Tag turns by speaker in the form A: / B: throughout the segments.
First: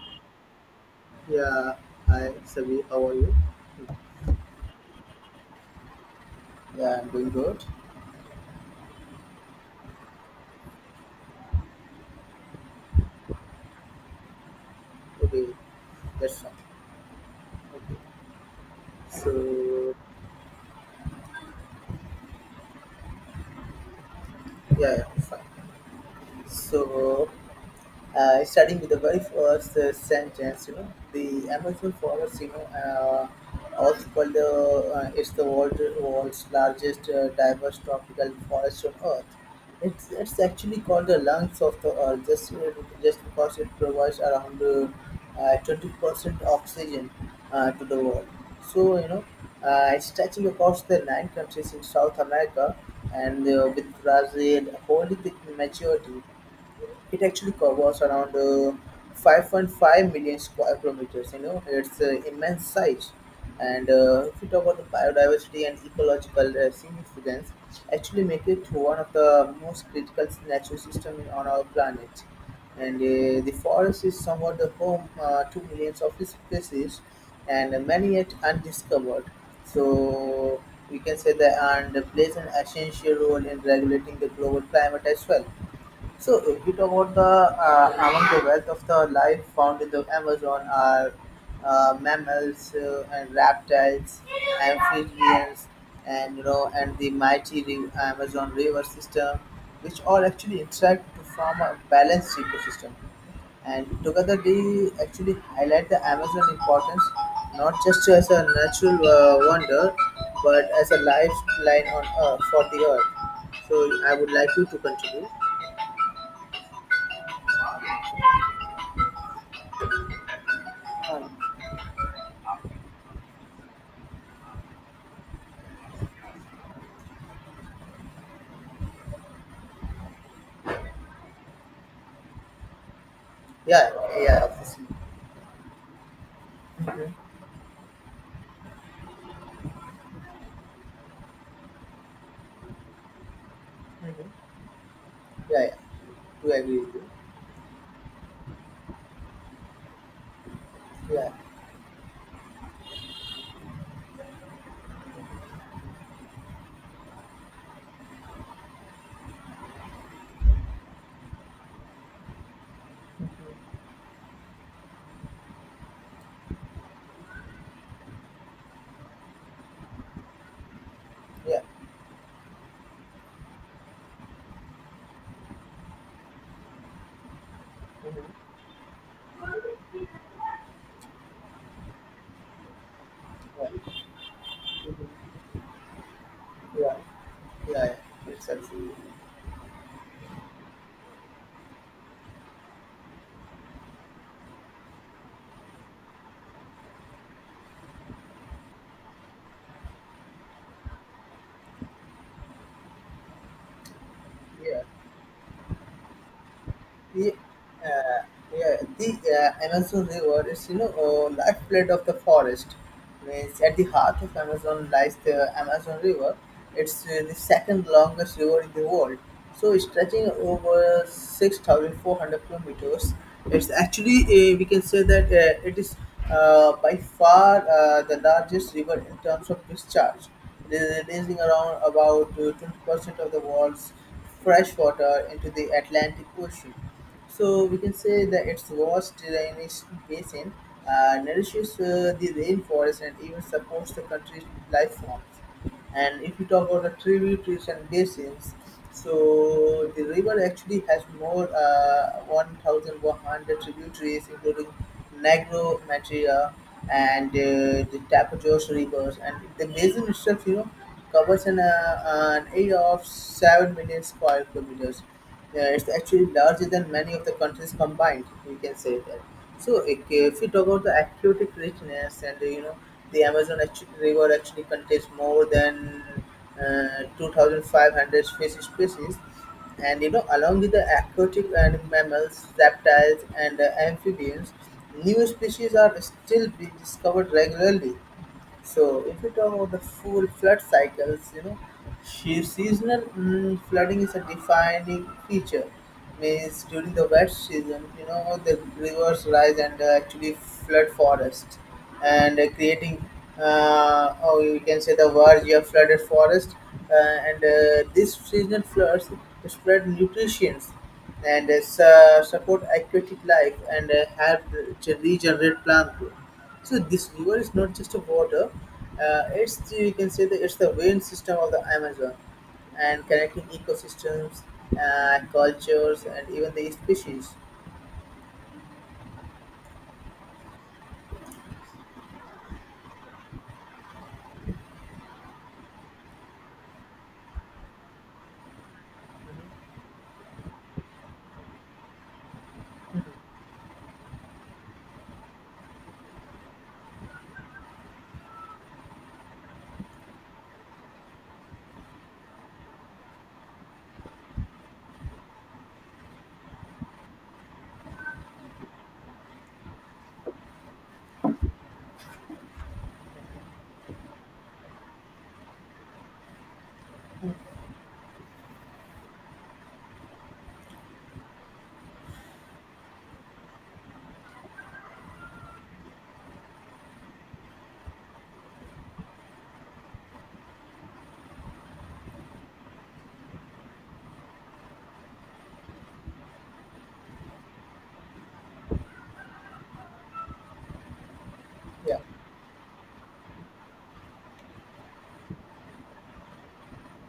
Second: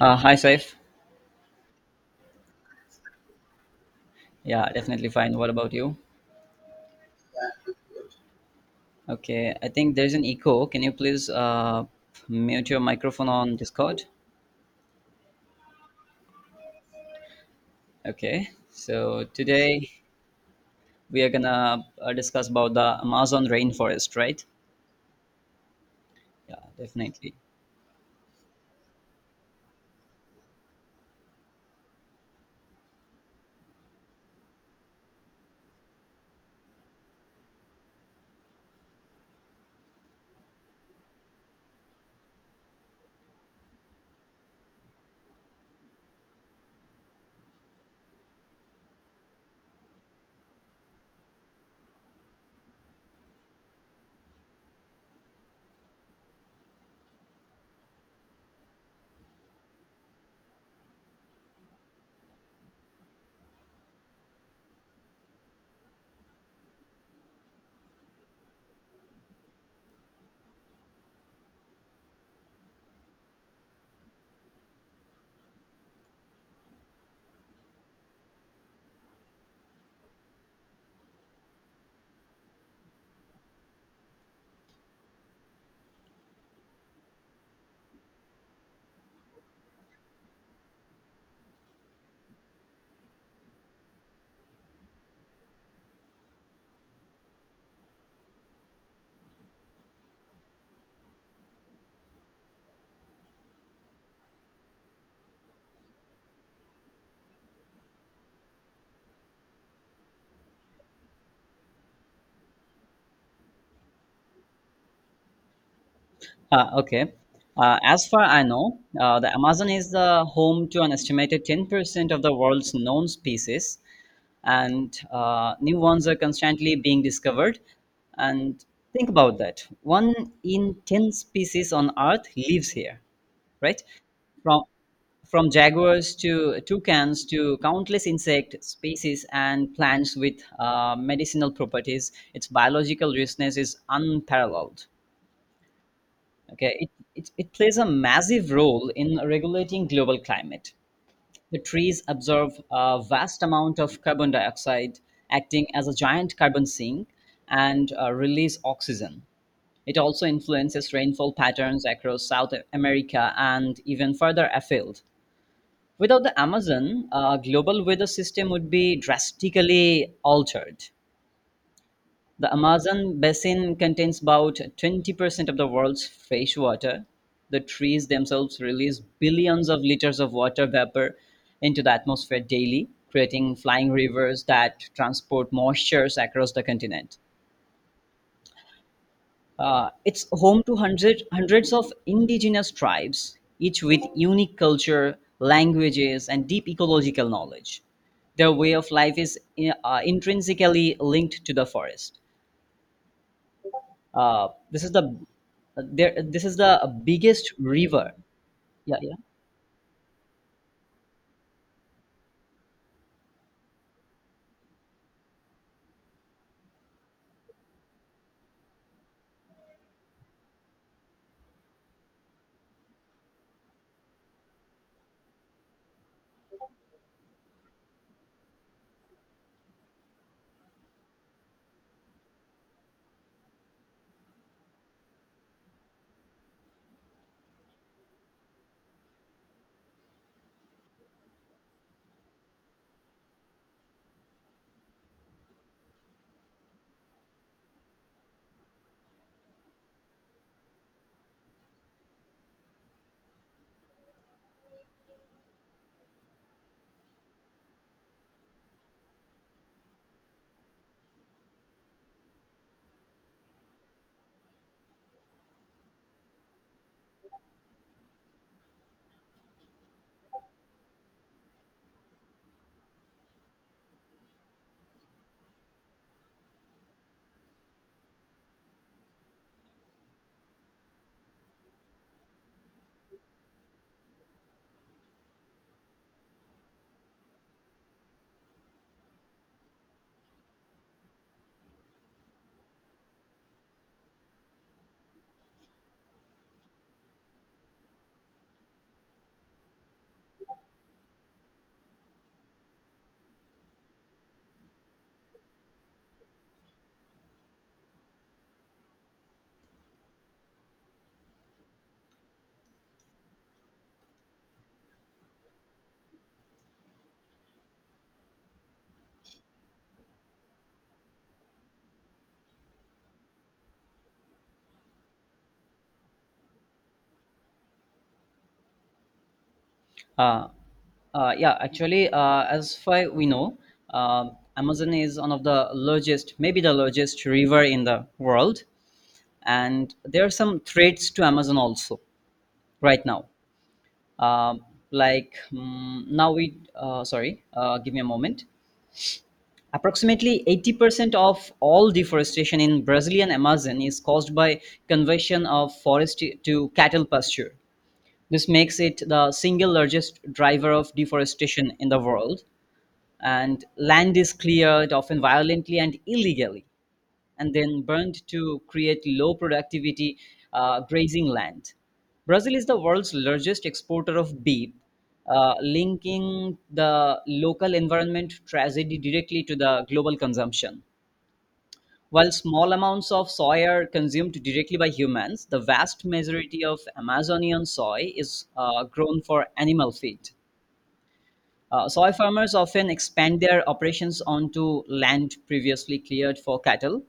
A: Hi, Saif.
B: Yeah, hi Sabi, how are you?
A: Yeah, definitely fine. What about you?
B: Yeah, I'm doing good.
A: Okay, I think there's an echo. Can you please mute your microphone on Discord?
B: Okay, that's fine. Okay,
A: Okay, so today
B: so
A: we are gonna discuss about the Amazon rainforest, right?
B: yeah, yeah, fine.
A: Yeah,
B: So
A: definitely.
B: starting with the very first sentence, you know, the Amazon forest, also called the, it's the world's largest diverse tropical forest on Earth. It's actually called the lungs of the earth just because it provides around 20% oxygen to the world. So, it's stretching across the 9 countries in South America and with Brazil holding the majority, it actually covers around 5.5 million square kilometers. You know, it's immense size. And if you talk about the biodiversity and ecological significance, actually make it one of the most critical natural systems on our planet. And the forest is somewhat the home to millions of species, and many yet undiscovered. So we can say that and plays an essential role in regulating the global climate as well. So, if we talk about the among the wealth of the life found in the Amazon are mammals and reptiles, amphibians, and and the Amazon river system, which all actually interact to form a balanced ecosystem. And together, they actually highlight the Amazon importance not just as a natural wonder, but as a lifeline on Earth for the Earth. So, I would like you to continue.
A: Okay. As far I know, the Amazon is the home to an estimated 10% of the world's known species, and new ones are constantly being discovered. And think about that. One in 10 species on Earth lives here, right?
B: Yeah, yeah,
A: From
B: obviously.
A: from jaguars to
B: Mhm.
A: toucans to countless insect species and plants with medicinal properties, its biological richness is
B: Mhm.
A: unparalleled.
B: Yeah, yeah. Do
A: Okay,
B: agree
A: it,
B: with you.
A: it, it plays a massive role in regulating global climate.
B: Yeah,
A: The trees absorb a vast amount of carbon dioxide, acting as a giant carbon sink, and release oxygen. It also influences rainfall patterns across South America and even further afield. Without the Amazon, global weather system would be drastically altered.
B: yeah,
A: The Amazon basin contains about 20% of the world's fresh water. The trees
B: mhm,
A: themselves release billions of liters of water vapor into the atmosphere daily, creating flying
B: yeah,
A: rivers that
B: mhm.
A: transport moistures across the
B: Yeah,
A: continent.
B: yeah. Yeah. It's absolutely.
A: It's home to hundreds of indigenous tribes, each with unique culture, languages, and deep ecological knowledge. Their way of life is intrinsically linked to the forest. uh,
B: Yeah.
A: this is the this is the
B: Yeah.
A: biggest river.
B: Uh, yeah,
A: yeah
B: the
A: yeah
B: Amazon River is, lifeblood of the forest. Means at the heart of Amazon lies the Amazon River. It's the second longest river in the world. So stretching over 6,400 kilometers. It's actually we can say that it is by far the largest river in terms of discharge, releasing around about 20% of the world's fresh water into the Atlantic Ocean. So we can say that its vast drainage basin nourishes the rainforest and even supports the country's life forms. And if you talk about the tributaries and basins, so the river actually has more 1,100 tributaries, including Negro Materia and the Tapajos rivers. And the basin itself, you know, covers an area of 7 million square kilometers. Yeah, it's actually larger than many of the countries combined. We can say that. So if we talk about the aquatic richness, and the Amazon actu river actually contains more than 2,500 fish species, and along with the aquatic and mammals, reptiles, and amphibians, new species are still being discovered regularly. So if we talk about the full flood cycles, seasonal flooding is a defining feature. Means during the wet season, you know, the rivers rise and actually flood forests, and creating, or you can say the verge of flooded forest. And these seasonal floods spread nutrients and support aquatic life and help to regenerate plant growth. So this river is not just a water; it's the, you can say that it's the vein system of the Amazon, and connecting ecosystems, cultures, and even the species.
A: uh, uh, yeah Actually, as far we know, uh, amazon is one of the largest, maybe the largest river in the world, and there are some threats to amazon also right now. um, like mm, now we sorry give me a moment. Approximately 80% of all deforestation in brazilian amazon is caused by conversion of forest to cattle pasture. This makes it the single largest driver of deforestation in the world. And land is cleared, often violently and illegally, and then burned to create low productivity grazing land. Brazil is the world's largest exporter of beef, linking the local environment tragedy directly to the global consumption. While small amounts of soy are consumed directly by humans, the vast majority of Amazonian soy is grown for animal feed.
B: Yeah,
A: Soy farmers often expand their operations onto land previously cleared for cattle.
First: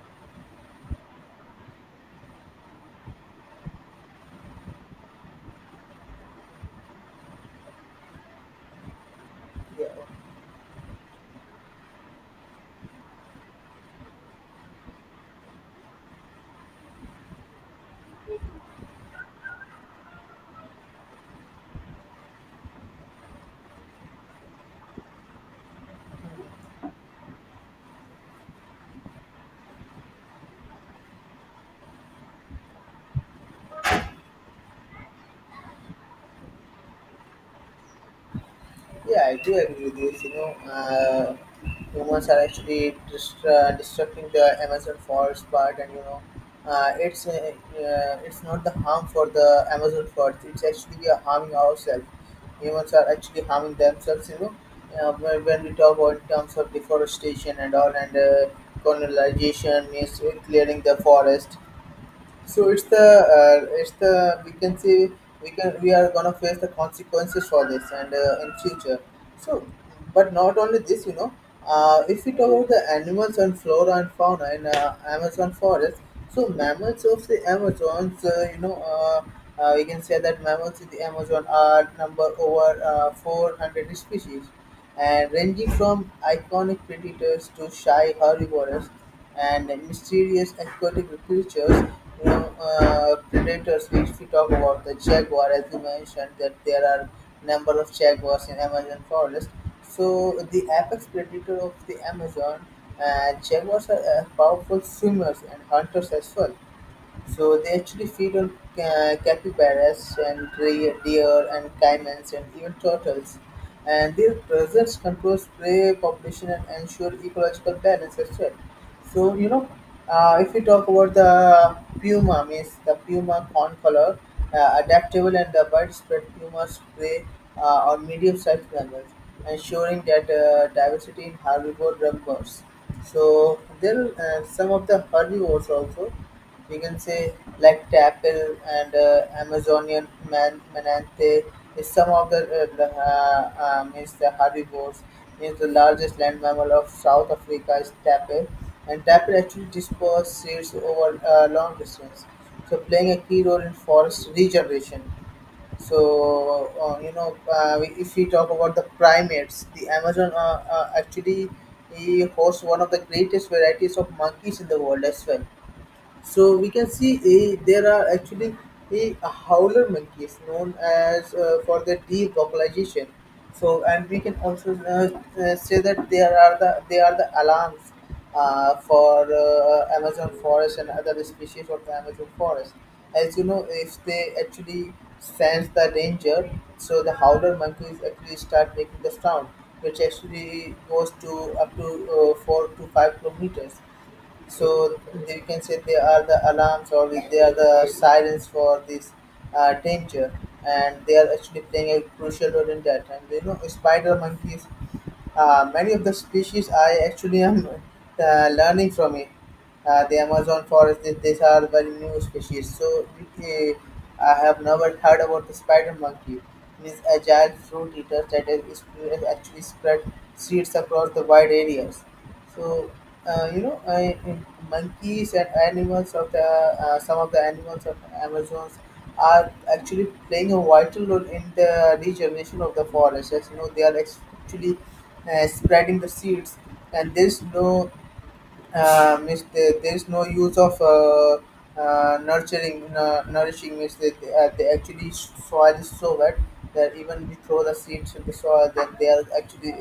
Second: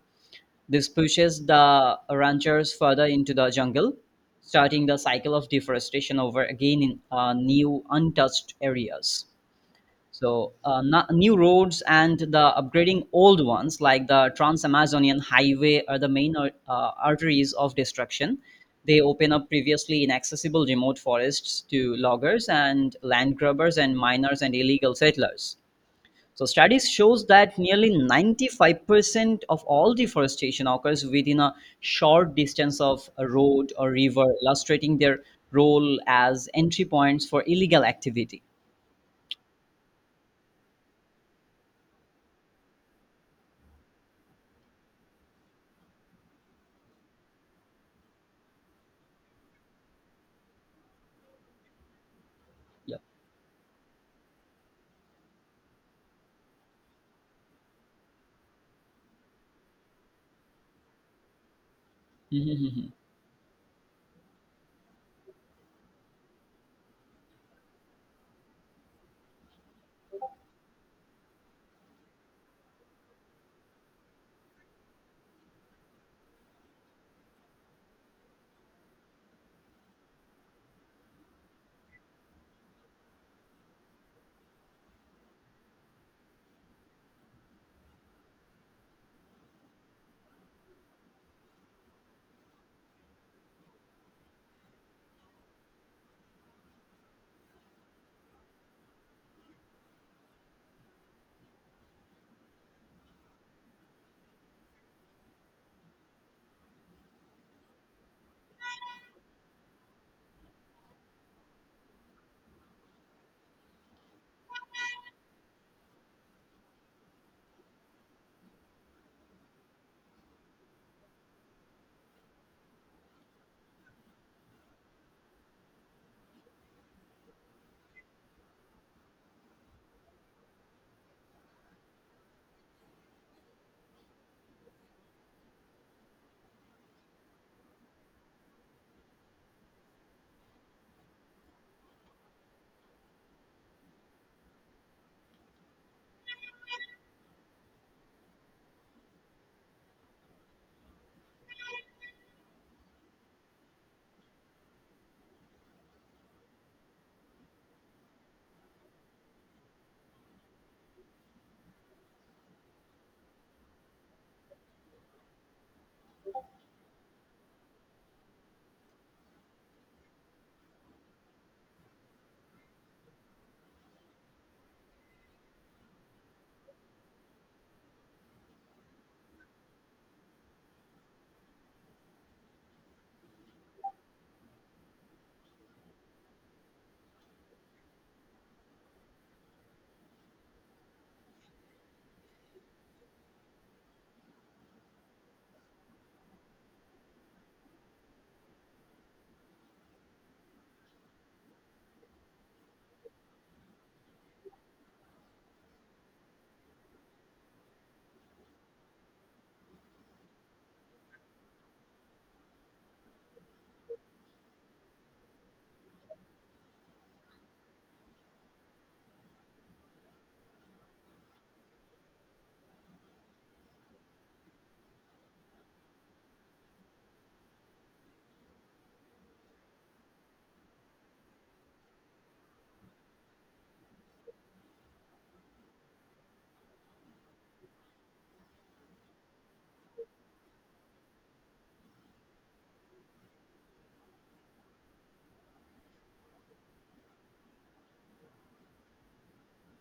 A: This pushes the ranchers further into the jungle, starting the cycle of deforestation over again in new untouched areas.
B: yeah.
A: So, new roads and the upgrading old ones, like the Trans Amazonian Highway, are the main arteries of destruction. They open up previously inaccessible remote forests to loggers and land grabbers and miners and illegal settlers. So, studies shows that nearly 95% of all deforestation occurs within a short distance of a road or river, illustrating their role as entry points for illegal activity.
B: Yeah, I do agree with this. Humans are actually destructing the Amazon forest part, and you know, it's not the harm for the Amazon forest. It's actually we are harming ourselves. Humans are actually harming themselves. You know, when we talk about in terms of deforestation and all, and colonization means clearing the forest. So it's
A: Yeah.
B: the it's the, we can say we can we are gonna face the consequences for this and in future. So, but not only this, if we talk about the animals and flora and fauna in Amazon forest, so mammals of the Amazons, we can say that mammals in the Amazon are number over 400 species and ranging from iconic predators to shy herbivores and mysterious aquatic creatures. You know, predators. If we talk about the jaguar, as you mentioned, that there are number of jaguars in Amazon forest. So the apex predator of the Amazon, jaguars are powerful swimmers and hunters as well. So they actually feed on capybaras and deer and caimans and even turtles. And their presence controls prey population and ensure ecological balance as well. So you know, if we talk about the puma, means the puma corn color, adaptable and the widespread pumas prey on medium-sized mammals, ensuring that diversity in herbivores. So there are some of the herbivores also, we can say, like lactapel and Amazonian manatee is some of the is the herbivores. Is the largest land mammal of South Africa is tapir, and tapir actually disperse seeds over long distance, so playing a key role in forest regeneration. So if we talk about the primates, the Amazon actually he hosts one of the greatest varieties of monkeys in the world as well. So we can see there are actually a howler monkeys known as for their deep vocalization. So and we can also say that there are they are the alarms for Amazon forest and other species of the Amazon forest. As you know, if they actually sense the danger, so the howler monkeys actually start making the sound, which actually goes to up to 4 to 5 kilometers. So you can say they are the alarms or they are the sirens for this danger, and they are actually playing a crucial role in that. And you know, spider monkeys, many of the species I actually am learning from it. The Amazon forest, these are very new species. So I have never heard about the spider monkey. This agile fruit eater that is actually spread seeds across the wide areas. So uh, you know, I, monkeys and animals of the some of the animals of Amazons are actually playing a vital role in the regeneration of the forest. As you know, they are actually spreading the seeds, and there's no there's no use of nourishing. Means that they actually, soil is so wet that even we throw the seeds in the soil, then they are actually,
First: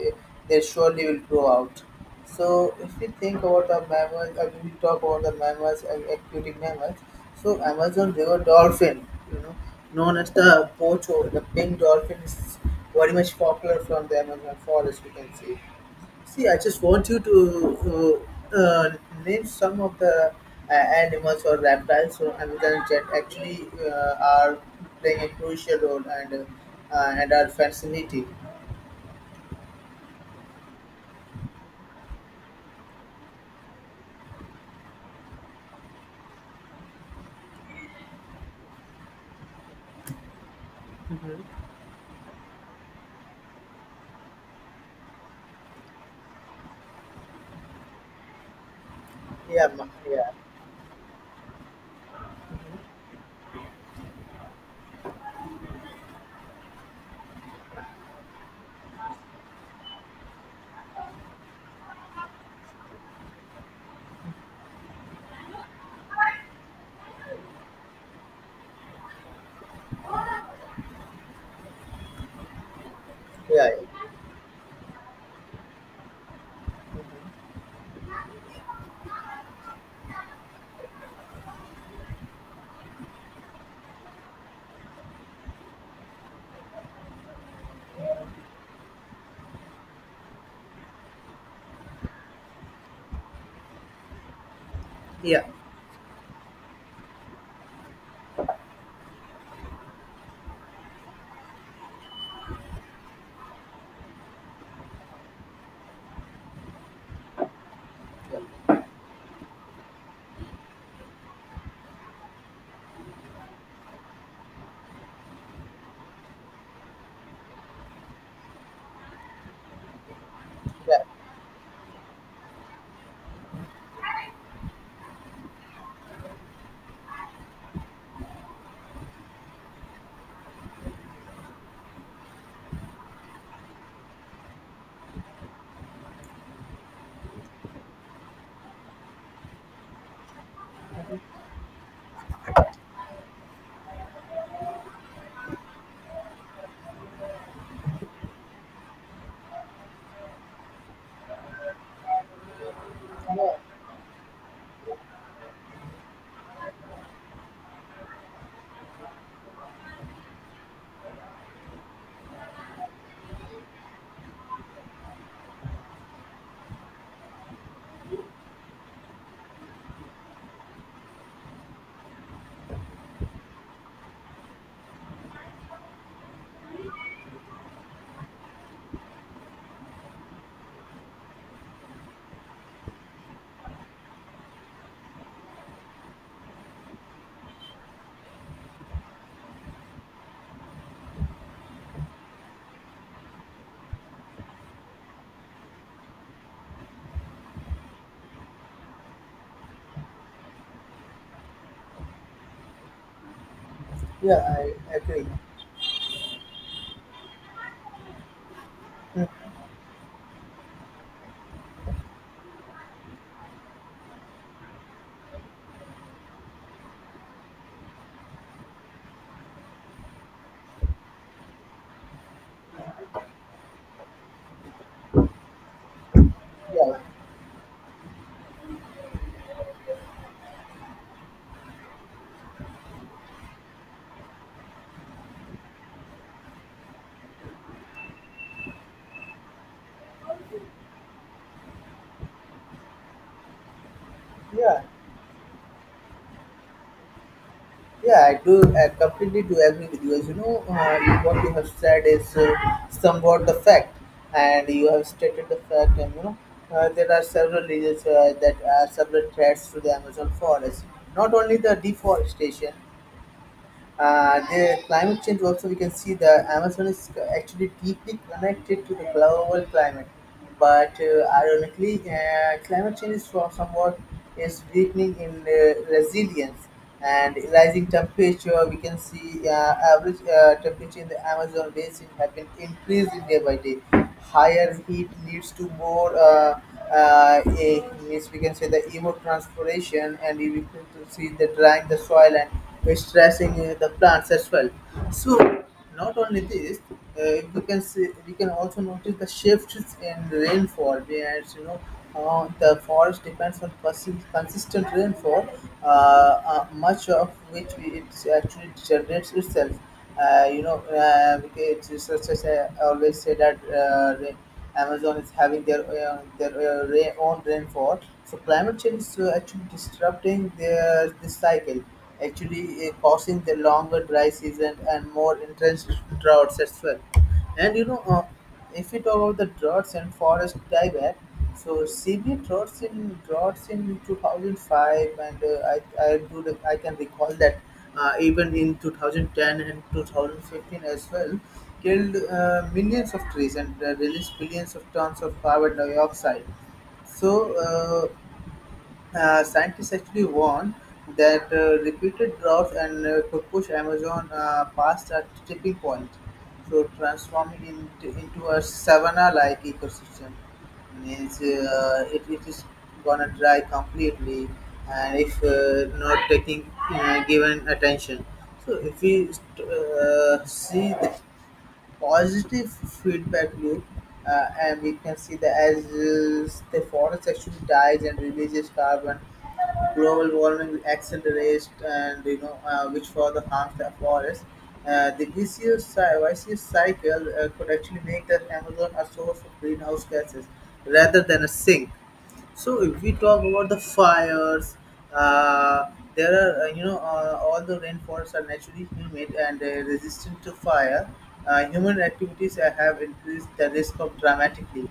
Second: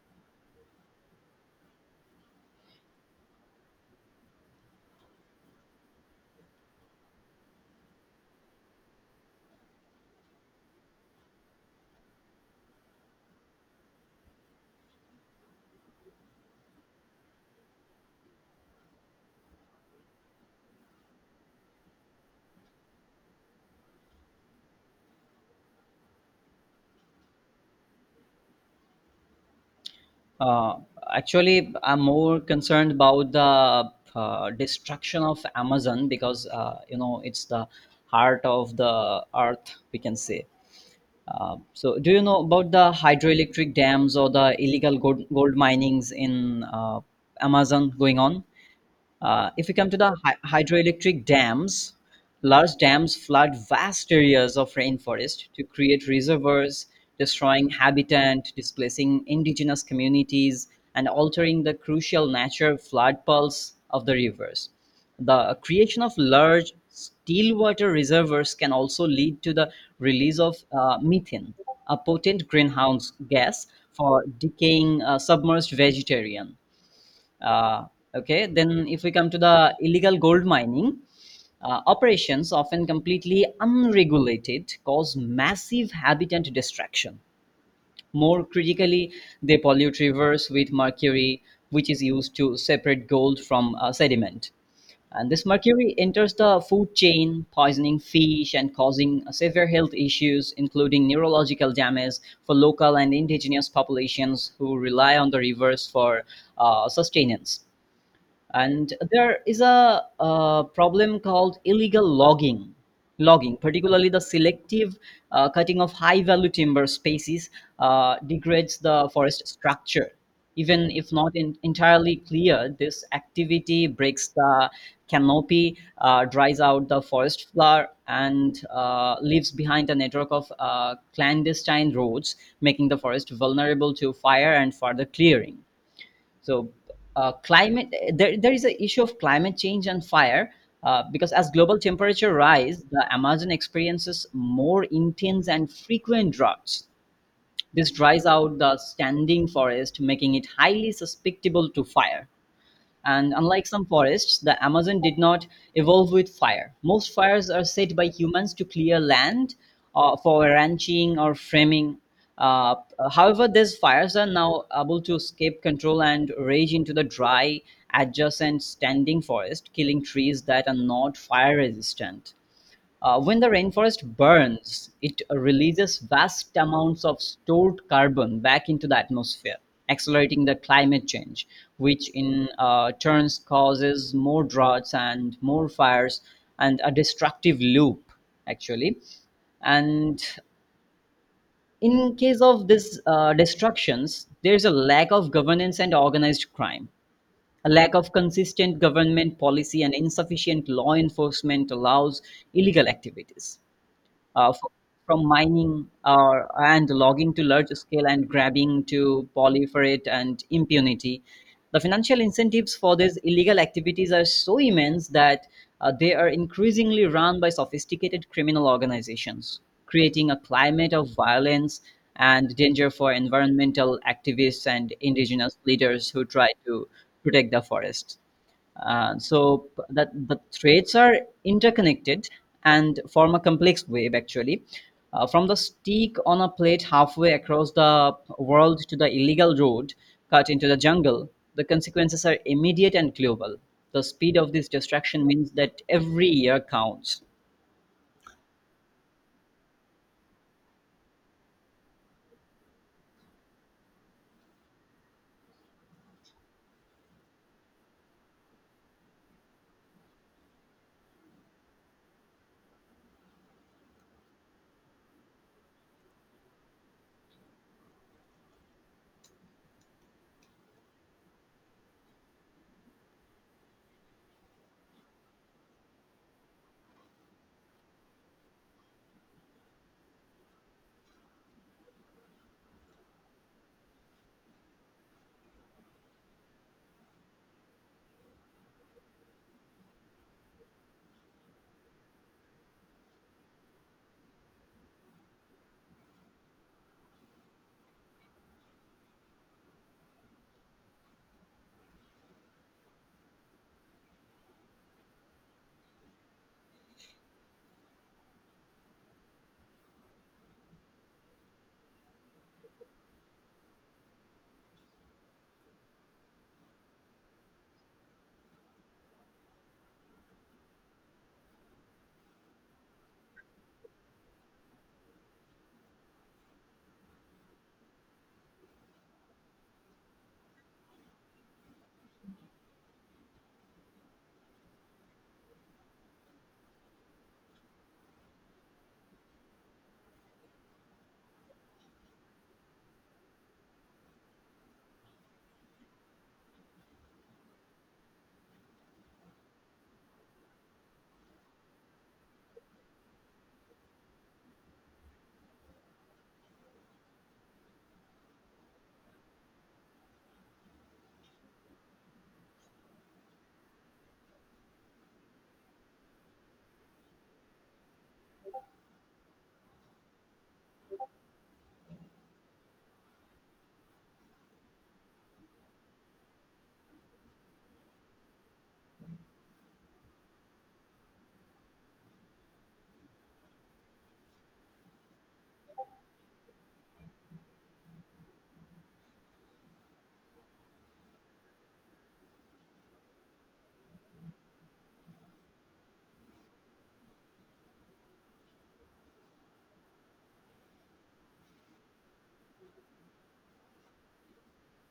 B: they surely will grow out. So if we think about the mammals, we talk about the mammals and aquatic mammals, so Amazon river dolphin, you know, known as the pocho, the pink dolphin, is very much popular from the Amazon forest, we can see. See, I just want you to uh, uh, name some of the animals or reptiles or animals that actually are playing a crucial role and are fascinating.
A: Uh, Actually, I'm more concerned about the destruction of Amazon because, you know, it's the heart of the earth, we can say.
B: Hmm.
A: So, do you know about the hydroelectric dams or the illegal gold minings in Amazon going on? If we come to the
B: Yeah,
A: hydroelectric dams, large dams flood vast areas of rainforest to create reservoirs, destroying habitat, displacing indigenous communities, and altering the crucial nature flood pulse of the rivers. The creation of large still water reservoirs can also lead to the release of methane, a potent greenhouse gas
B: yeah, yeah,
A: for decaying submerged vegetarian. uh, okay, then if we come to the illegal gold mining, operations often completely unregulated cause massive habitat destruction. More critically, they pollute rivers with mercury, which is used to separate gold from sediment. And
B: yeah,
A: this mercury enters the food chain, poisoning fish and causing severe health issues, including neurological damage for local and indigenous populations who rely on the rivers for sustenance. And there is a problem called illegal logging. Logging, particularly the selective cutting of high value timber species, degrades the forest structure. Even
B: yeah,
A: if not in, entirely clear, this activity breaks the canopy, dries out the forest floor and leaves behind a network of clandestine roads, making the forest vulnerable to fire and further clearing. So, there is a issue of climate change and fire because as global temperature rise, the Amazon experiences more intense and frequent droughts. This dries out the standing forest, making it highly susceptible to fire. And unlike some forests, the Amazon did not evolve with fire. Most fires are set by humans to clear land for ranching or framing. Uh, However, these fires are now able to escape control and rage into the dry, adjacent standing forest, killing trees that are not fire resistant. When the rainforest burns, it releases vast amounts of stored carbon back into the atmosphere, accelerating the climate change, which in turns causes more droughts and more fires and a destructive loop, actually. And in case of this destructions, there's a lack of governance and organized crime. A lack of consistent government policy and insufficient law enforcement allows illegal activities
B: yeah.
A: uh, f-
B: I
A: from
B: agree.
A: mining or and logging to large scale and grabbing to proliferate and impunity. The financial incentives for these illegal activities are so immense that they are increasingly run by sophisticated criminal organizations, creating a climate of violence and danger for environmental activists and indigenous leaders who try to
B: Yeah,
A: protect the forest. So that the threads are interconnected and form a complex web, actually, from the stick on a plate halfway across the world to the illegal road cut into the jungle. The consequences are immediate and global. The speed of this
B: yeah.
A: destruction means that every year counts.
B: Yeah, I do. I completely do agree with you. As you know, what you have said is somewhat the fact, and you have stated the fact. And you know, there are several reasons that are several threats to the Amazon forest. Not only the deforestation, the climate change also. We can see the Amazon is actually deeply connected to the global climate, but ironically, climate change is somewhat is weakening in resilience, and rising temperature. We can see average temperature in the Amazon basin have been increasing day by day. Higher heat leads to more. Uh, eh, means we can say the evapotranspiration, and we can see the drying the soil and stressing the plants as well. So not only this, we can see, we can also notice the shifts in rainfall. Whereas you know the forest depends on consistent rainfall, much of which it actually generates itself. It's such as I always say that Amazon is having their own rainfall. So climate change is actually disrupting their this cycle, actually causing the longer dry season and more intense droughts as well. And you know, if we talk about the droughts and forest dieback, so severe droughts in 2005, and I do the, I can recall that even in 2010 and 2015 as well, killed millions of trees and released billions of tons of carbon dioxide. So. Uh, Scientists actually warn that repeated droughts and could push Amazon past a tipping point, so transforming into a savanna-like ecosystem. Means it is gonna dry completely, and if not taking given attention. So if we see the positive feedback loop, and we can see that as the forest actually dies and releases carbon, global warming accelerates, and which further harms the forest. The vicious cycle could actually make the Amazon a source of greenhouse gases rather than a sink. So if we talk about the fires, uh, there are all the rainforests are naturally humid and resistant to fire. Human activities have increased the risk of dramatically.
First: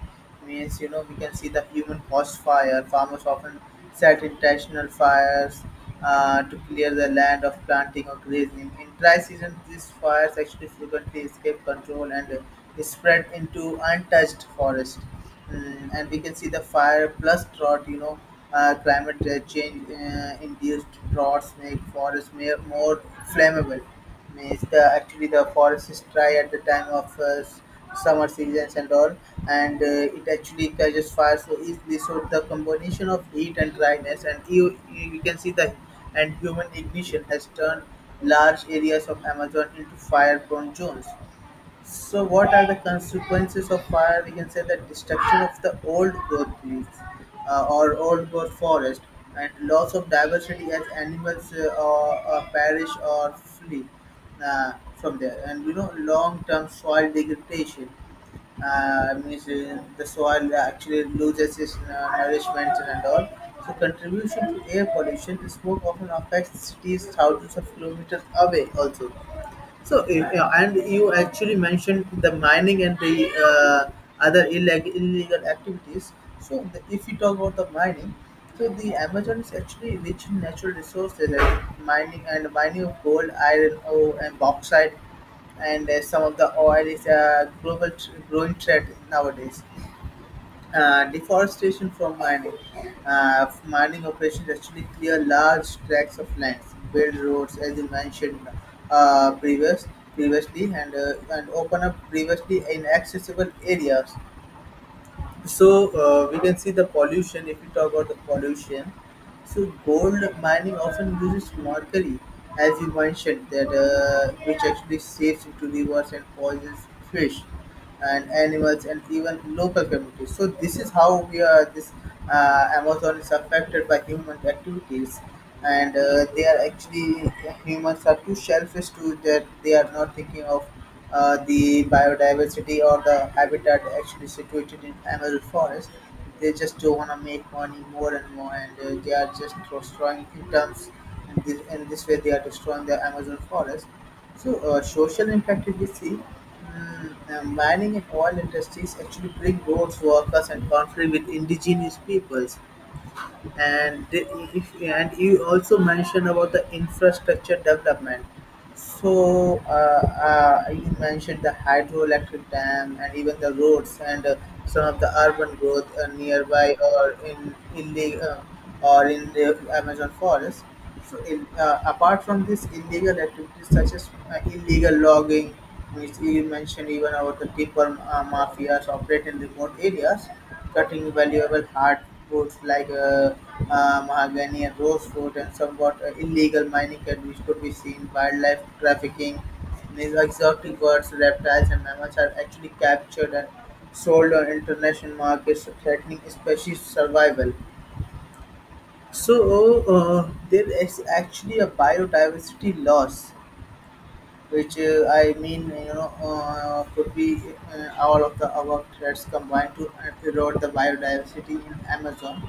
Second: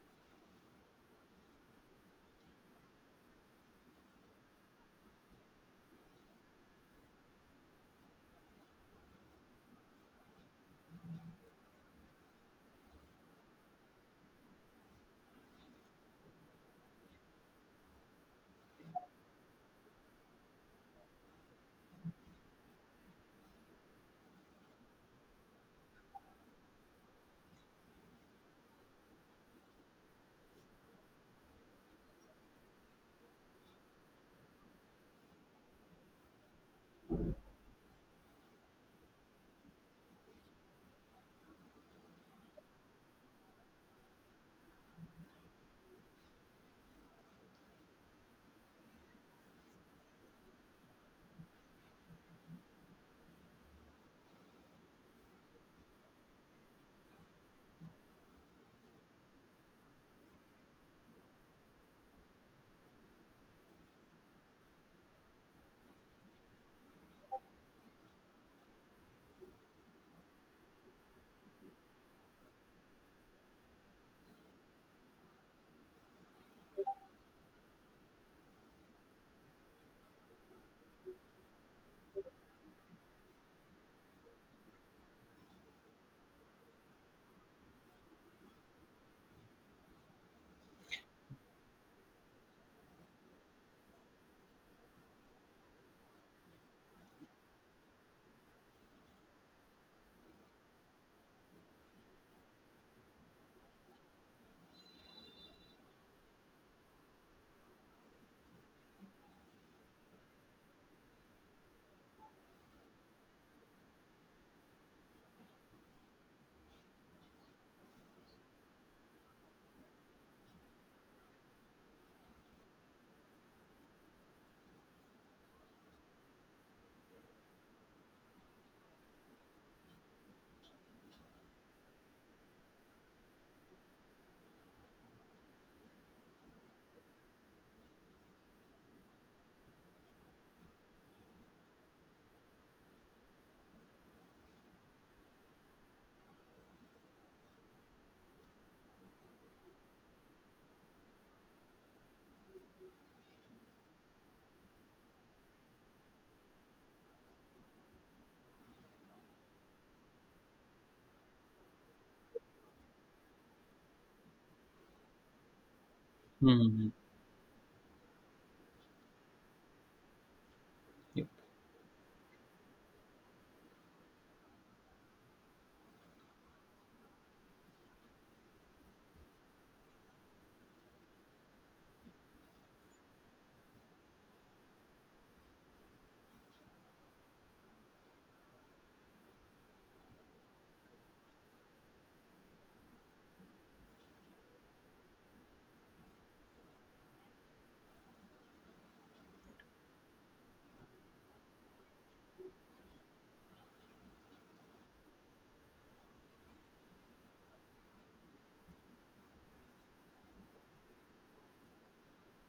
B: Means we can see the human caused fire. Farmers often set intentional fires to clear the land of planting or grazing. In dry season, these fires actually frequently escape control and spread into untouched forest. And we can see the fire plus drought climate change induced droughts make forests more flammable. Means the actually the forest is dry at the time of summer seasons and all, and it actually catches fire so easily. So the combination of heat and dryness, and you can see the, and human ignition has turned large areas of Amazon into fire prone zones. So, what are the consequences of fire? We can say that destruction of the old growth trees, or old growth forest, and loss of diversity as animals or perish or flee from there. And long term soil degradation means the soil actually loses its nourishment and all. So, contribution to air pollution, smoke often affects cities thousands of kilometers away also. So, yeah, and you actually mentioned the mining and the uh, other illegal activities. So, if you talk about the mining, so the Amazon is actually rich in natural resources like mining and mining of gold, iron, ore, and bauxite, and some of the oil is a global growing threat nowadays. Deforestation from mining. Mining operations actually clear large tracts of lands, build roads, as you mentioned uh, previous, previously, and and open up previously inaccessible areas. So we can see the pollution. If we talk about the pollution, so gold mining often uses mercury, as you mentioned, that which actually seeps into rivers and poisons fish and animals and even local communities. So this is how we are this Amazon is affected by human activities, and they are actually humans are too selfish to that they are not thinking of the biodiversity or the habitat actually situated in Amazon forest. They just do want to make money more and more, and they are just destroying in terms, and this way they are destroying the Amazon forest. So social impact if we see, mining and oil industries actually bring roads workers and conflict with indigenous peoples, and if, and you also mentioned about the infrastructure development. So you mentioned the hydroelectric dam and even the roads, and some of the urban growth nearby,
A: Hmm.
B: or in illegal or in the Amazon forest. So apart from this illegal activities such as illegal logging, which you mentioned, even about the timber mafias operate in remote areas, cutting valuable hardwoods like mahogany and rosewood, and somewhat illegal mining can which could be seen. Wildlife trafficking, these exotic birds, reptiles, and mammals are actually captured and sold on international markets, threatening species survival. So there is actually a biodiversity loss, which I mean, you know, could be all of the above threats combined to erode the biodiversity in Amazon,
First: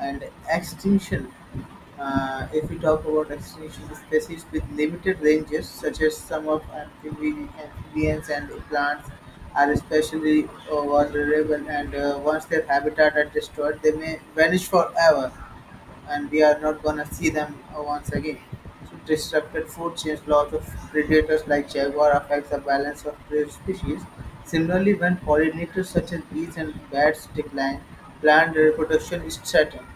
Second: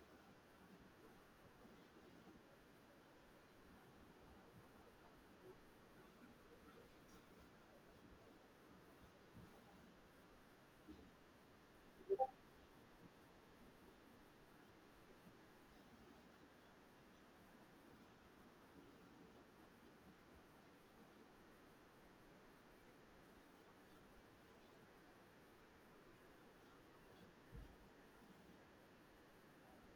B: and extinction. If we talk about extinction, species with limited ranges such as some of amphibians and plants are especially vulnerable, and once their habitat are destroyed they may vanish forever, and we are not gonna see them once again. So disrupted food chains, loss of predators like jaguar affects the balance of prey species. Similarly, when pollinators such as bees and bats decline, plant reproduction is threatened.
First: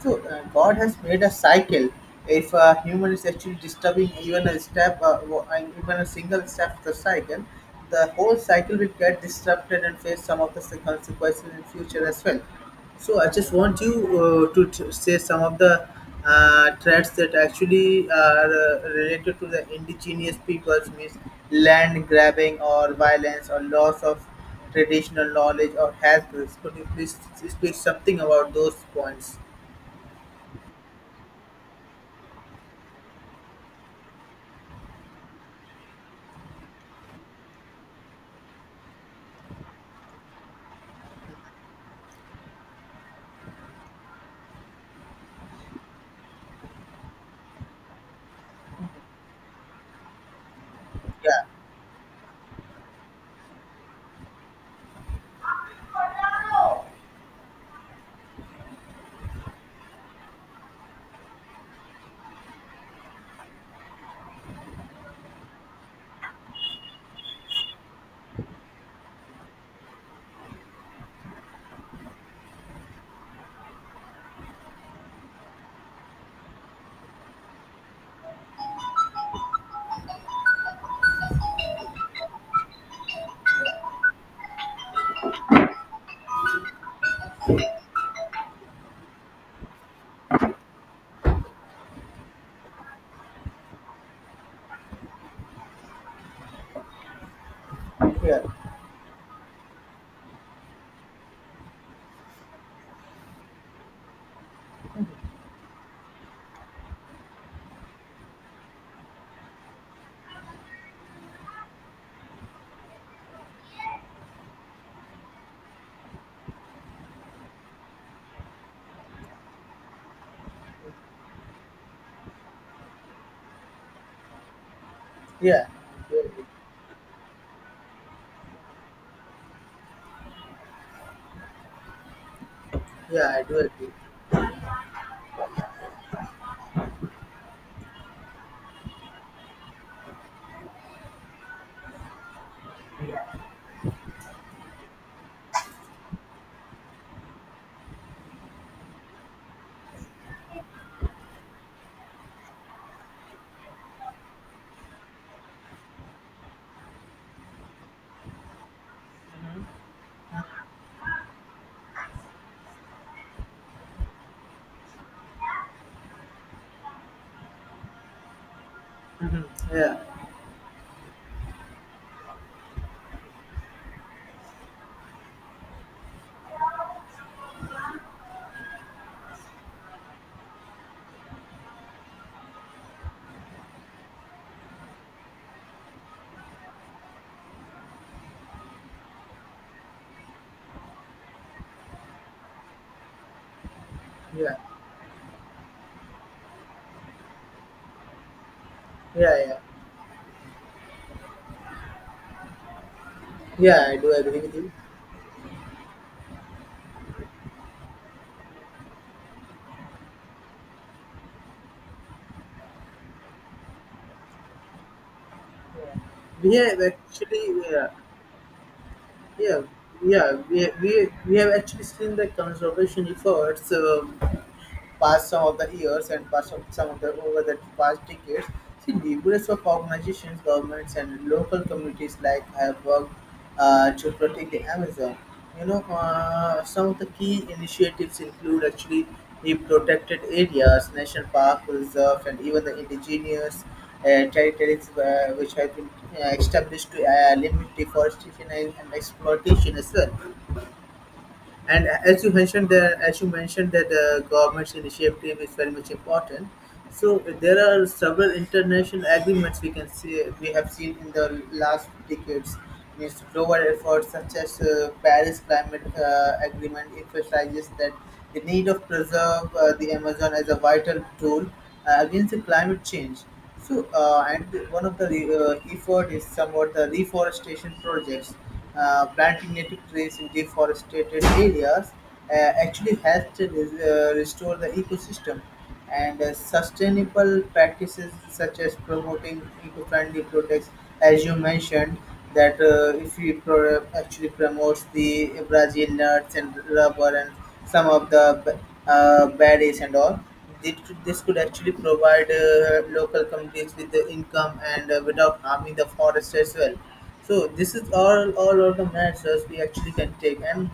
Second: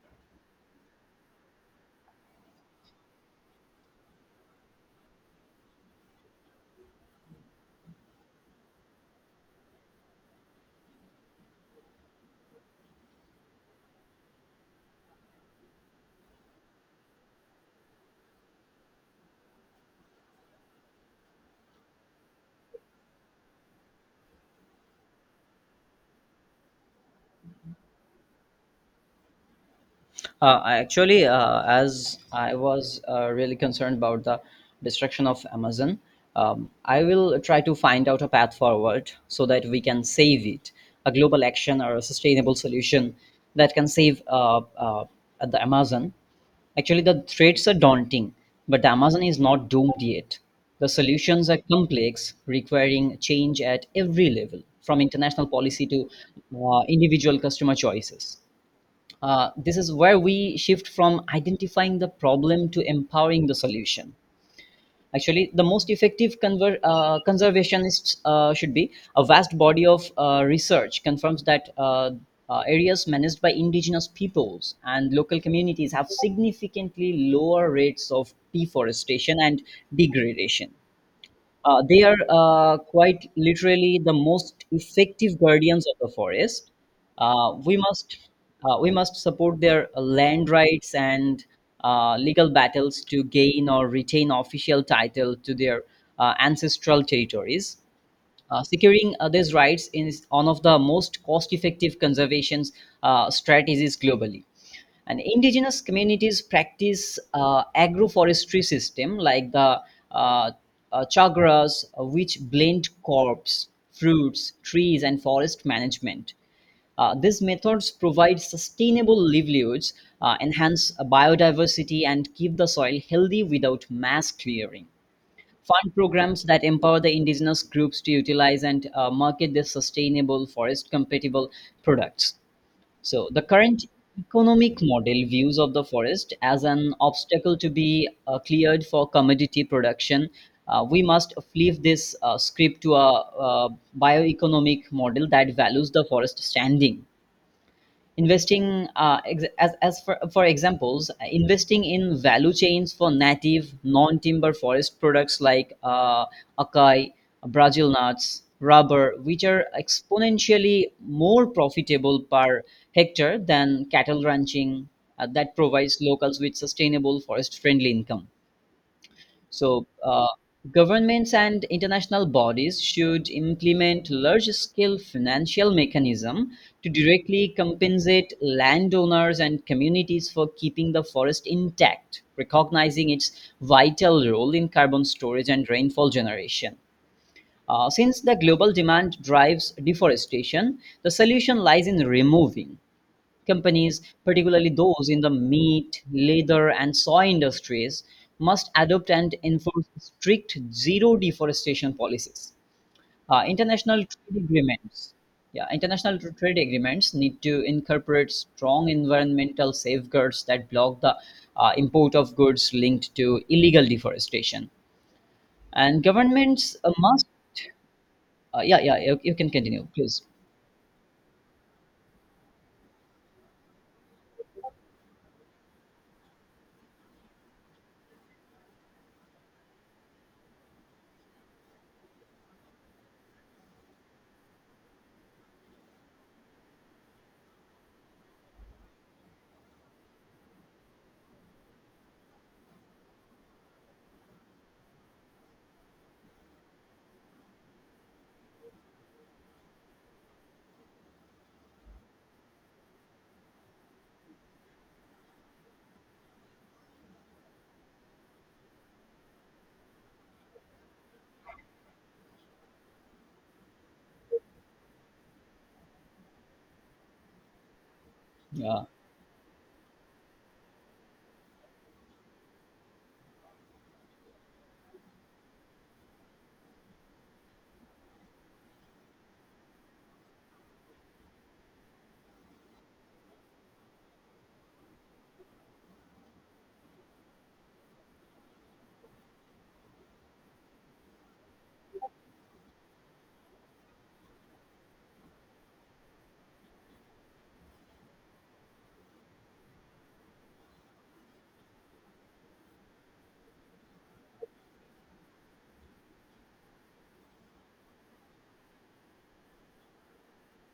B: So God has made a cycle. If a human is actually disturbing even a step, and even a single step of the cycle, the whole cycle will get disrupted and face some of the consequences in future as well. So I just want you to say some of the threats that actually are related to the indigenous peoples, means land grabbing or violence or loss of traditional knowledge or health risks. Could you please speak something about those points?
A: I actually, as I was really concerned about the destruction of Amazon, I will try to find out a path forward so that we can save it. A global action or a sustainable solution that can save the Amazon. Actually, the threats are daunting, but the Amazon is not doomed yet. The
B: Yeah,
A: solutions are complex, requiring change at every level, from international policy to individual customer choices. This is where we shift from identifying the problem to empowering the solution. Actually, the most effective conservationists should be a vast body of research confirms that areas managed by indigenous peoples and local communities have significantly lower rates of deforestation and degradation. They are quite literally the most effective guardians of the forest. Uh, we must we must support their land rights and legal battles to gain or retain official title to their ancestral territories.
B: yeah,
A: Securing others' rights is one of the most cost-effective conservation strategies globally. And indigenous communities practice agroforestry system like the uh, chagras, which blend crops, fruits, trees, and forest management. These methods provide sustainable livelihoods, enhance biodiversity, and keep the soil healthy without mass clearing.
B: yeah,
A: Fund
B: yeah,
A: programs that empower the indigenous groups to utilize and market their sustainable forest compatible products. So
B: yeah,
A: the
B: I do
A: current
B: agree.
A: economic model views of the forest as an obstacle to be cleared for commodity production. We must flip this script to a bioeconomic model that values the forest standing, investing for examples, investing in value chains for native non-timber forest products like acai, brazil nuts, rubber, which are exponentially more profitable per hectare than cattle ranching. That provides locals with sustainable forest friendly income.
B: Hmm.
A: So,
B: Yeah,
A: governments and international bodies should implement large-scale financial mechanism to directly compensate landowners and communities for keeping the forest intact, recognizing its vital role in carbon storage and rainfall generation. Since the global demand drives deforestation, the solution lies in removing companies,
B: yeah,
A: particularly those in the meat, leather, and soy industries, must adopt and
B: yeah, yeah,
A: enforce strict zero deforestation policies. Uh,
B: yeah, I
A: international
B: do agree
A: trade
B: with you.
A: agreements, international trade agreements need to incorporate strong environmental safeguards that block the import of goods linked to illegal deforestation. And
B: We
A: governments
B: have actually, yeah.
A: yeah, yeah, you can
B: Yeah,
A: continue, please.
B: yeah, we have actually seen the conservation efforts. Past some of the years and past of some of the over the past decades, see numerous of organizations, governments, and local communities like have worked to protect the Amazon. You know, some of the key initiatives include actually the protected areas, national park reserves, and even the indigenous territories which have been established to limit deforestation and exploitation as well. And as you mentioned there, as you mentioned that the government's initiative is very much important. So there are several international agreements we can see we have seen in the last decades. Means global efforts such as Paris Climate Agreement emphasizes that the need
A: Yeah,
B: of preserve the Amazon as a vital tool against the climate change. So and one of the effort is somewhat the reforestation projects, planting native trees in deforested areas uh, actually helps to restore the ecosystem, and sustainable practices such as promoting eco-friendly products, as you mentioned, that if we actually promotes the Brazil nuts and rubber and some of the berries and all. This could actually provide local communities with the income, and without harming the forest as well. So this is all of the measures we actually can take, and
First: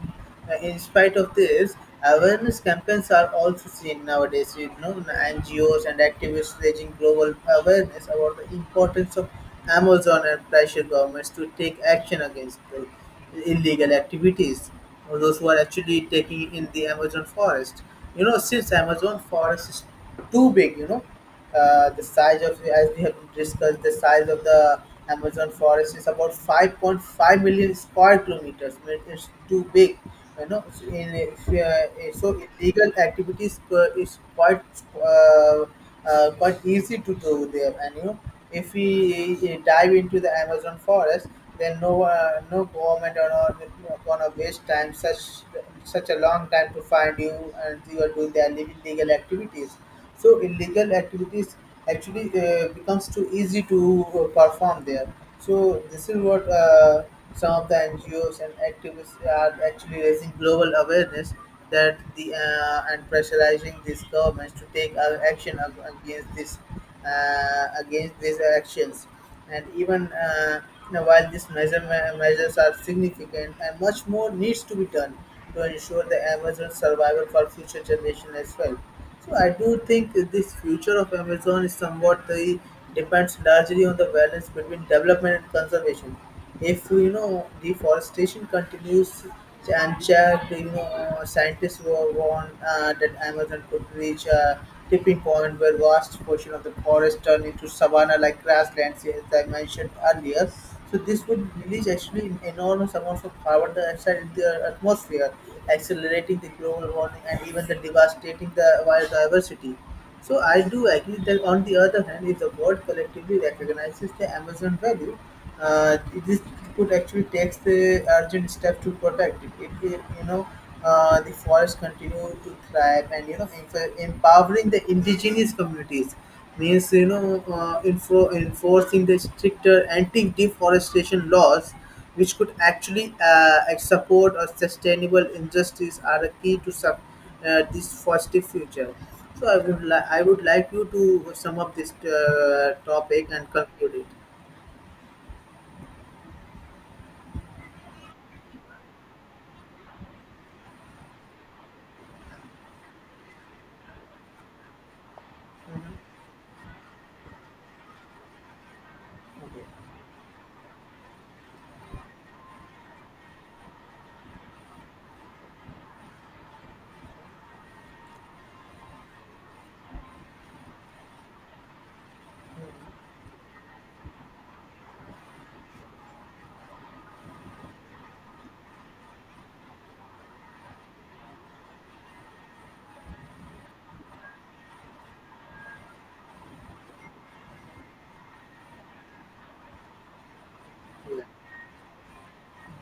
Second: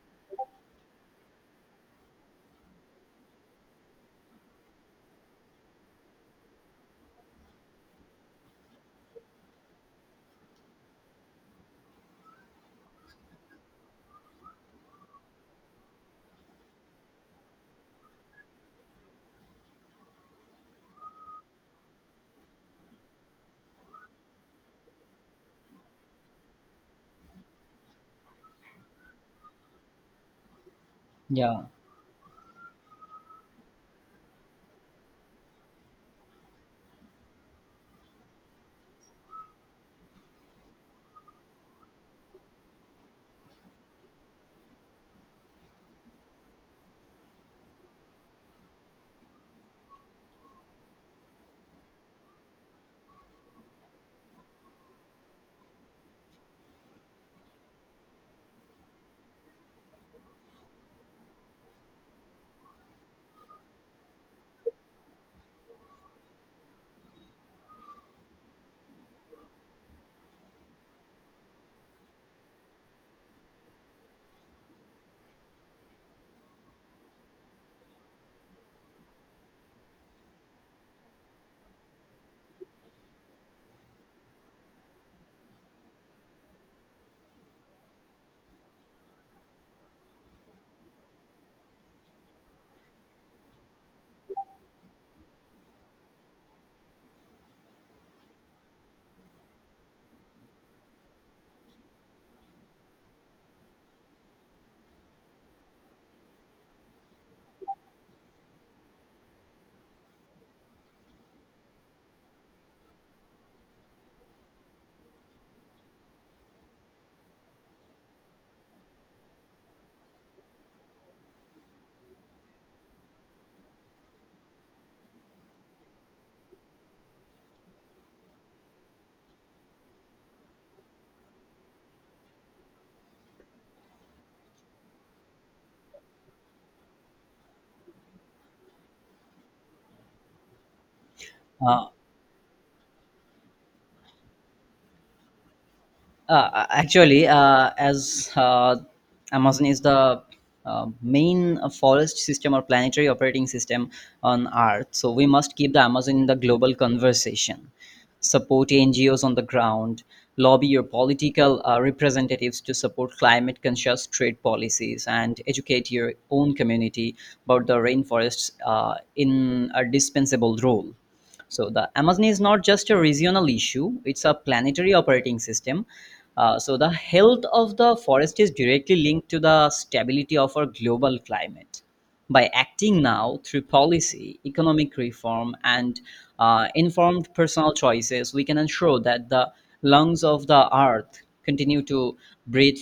B: in spite of this, awareness campaigns are also seen nowadays. You know, NGOs and activists raising global awareness about the importance of Amazon and pressure governments to take action against the illegal activities, or those who are actually taking in the Amazon forest. You know, since Amazon forest is too big, the size of, as we have discussed, the size of the Amazon forest is about 5.5 million square kilometers. I mean, it's too big, you know. So,
A: yeah.
B: illegal activities is quite uh, quite easy to do there. And you know, if we dive into the Amazon forest, then no government or not gonna waste time such a long time to find you, and you are doing their illegal activities, so illegal activities actually becomes too easy to perform there. So this is what some of the NGOs and activists are actually raising global awareness, that the and pressurizing these governments to take action against this against these actions. And even while these measures are significant and much more needs to be done to ensure the Amazon survival for future generations as well. So I do think this future of Amazon is somewhat the depends largely on the balance between development and conservation. If you know deforestation continues and checked, you know scientists were warned that Amazon could reach a tipping point where vast portion of the forest turn into savanna-like grasslands, as I mentioned earlier. So this would release actually enormous amounts of carbon dioxide in the atmosphere, accelerating the global warming and even the devastating the biodiversity. So I do agree that on the other hand, if the world collectively recognizes the Amazon value, uh, this could actually takes the urgent step to protect it. If you know the forests continue to thrive and you know empowering the indigenous communities means you know enforcing the stricter anti-deforestation laws which could actually support a sustainable industries are a key to this positive future. So I would like you to sum up
A: Uh,
B: this topic and conclude it.
A: Actually, as Amazon is the main forest system or planetary operating system on Earth, so we must keep the
B: Mhm.
A: Amazon in the global conversation. Support NGOs on the
B: Okay.
A: ground, lobby your political representatives to support climate conscious trade policies, and educate your own community about the rainforest's indispensable role. So the Amazon is not just a regional issue; it's a planetary operating system. So the health of the forest is directly linked to the stability of our global climate. By acting now through policy, economic reform, and informed personal choices, we can ensure that the lungs of the earth
B: Yeah.
A: continue to breathe for